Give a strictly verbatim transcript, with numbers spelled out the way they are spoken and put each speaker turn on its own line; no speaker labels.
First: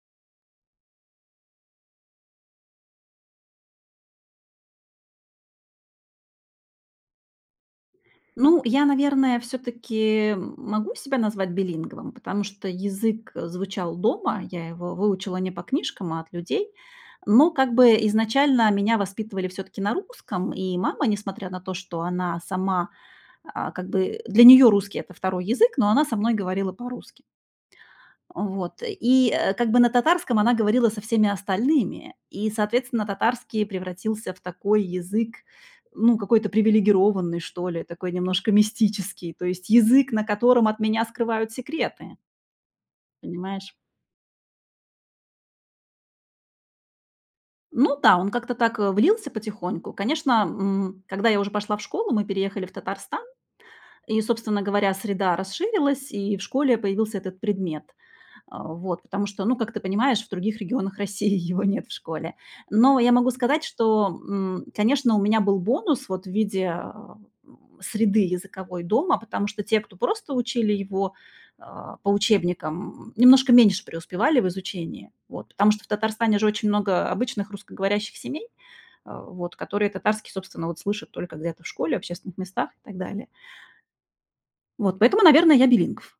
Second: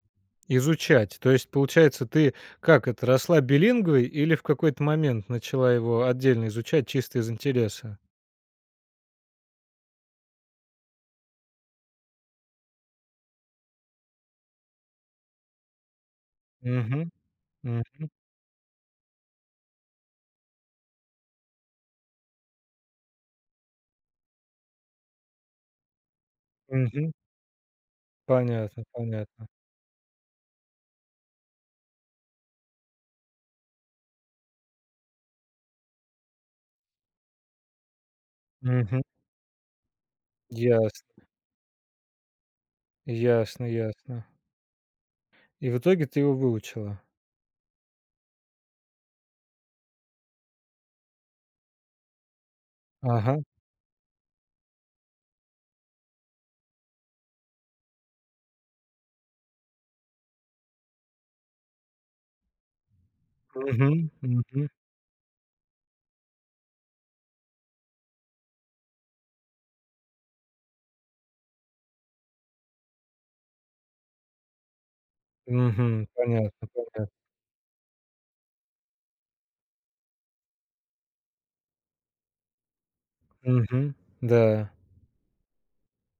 Изучать. То есть, получается, ты, как это, росла билингвой, или в какой-то момент начала его отдельно изучать чисто из интереса?
Ну я, наверное, всё-таки могу себя назвать билингвом, потому что язык звучал дома. Я его выучила не по книжкам, а от людей.
Мгм.
Но, как-бы,
Мгм.
изначально меня воспитывали всё-таки на русском, и мама, несмотря на то, что она сама, а, как бы, для неё русский- это второй язык, но она со мной говорила
Мгм.
по-русски. Э, вот,
Понятно
и,
понятно.
э, как бы, на татарском она говорила со всеми остальными, и, соответственно, татарский превратился в такой язык, ну, какой-то привилегированный, что ли, такой немножко
Мгм.
мистический, то есть язык, на котором от меня
Ясно.
скрывают секреты
Ясно
понимаешь?
ясно. И в итоге ты его выучила?
Ну да, он как-то так, э, влился потихоньку. Конечно, м, когда я уже пошла в школу, мы переехали в Татарстан,
Ага.
и, собственно говоря, среда расширилась, и в школе появился этот предмет, э, вот. Потому что, ну как ты понимаешь, в других регионах России его нет в школе. Но я могу сказать, что,
Мгм.
м,
Мгм.
конечно, у меня был бонус вот в виде, э, м, среды языковой дома, потому что те, кто просто учили его, э, по учебникам, м, немножко меньше преуспевали в изучении. Вот. Потому что в
Мгм.
Татарстане же
Понятно
очень много, э,
понятно.
обычных русскоговорящих семей, э, вот, которые татарский, собственно, вот слышат только где-то в школе, в общественных местах и так далее.
Мгм. Да.
Вот. Поэтому, наверно, я билингв.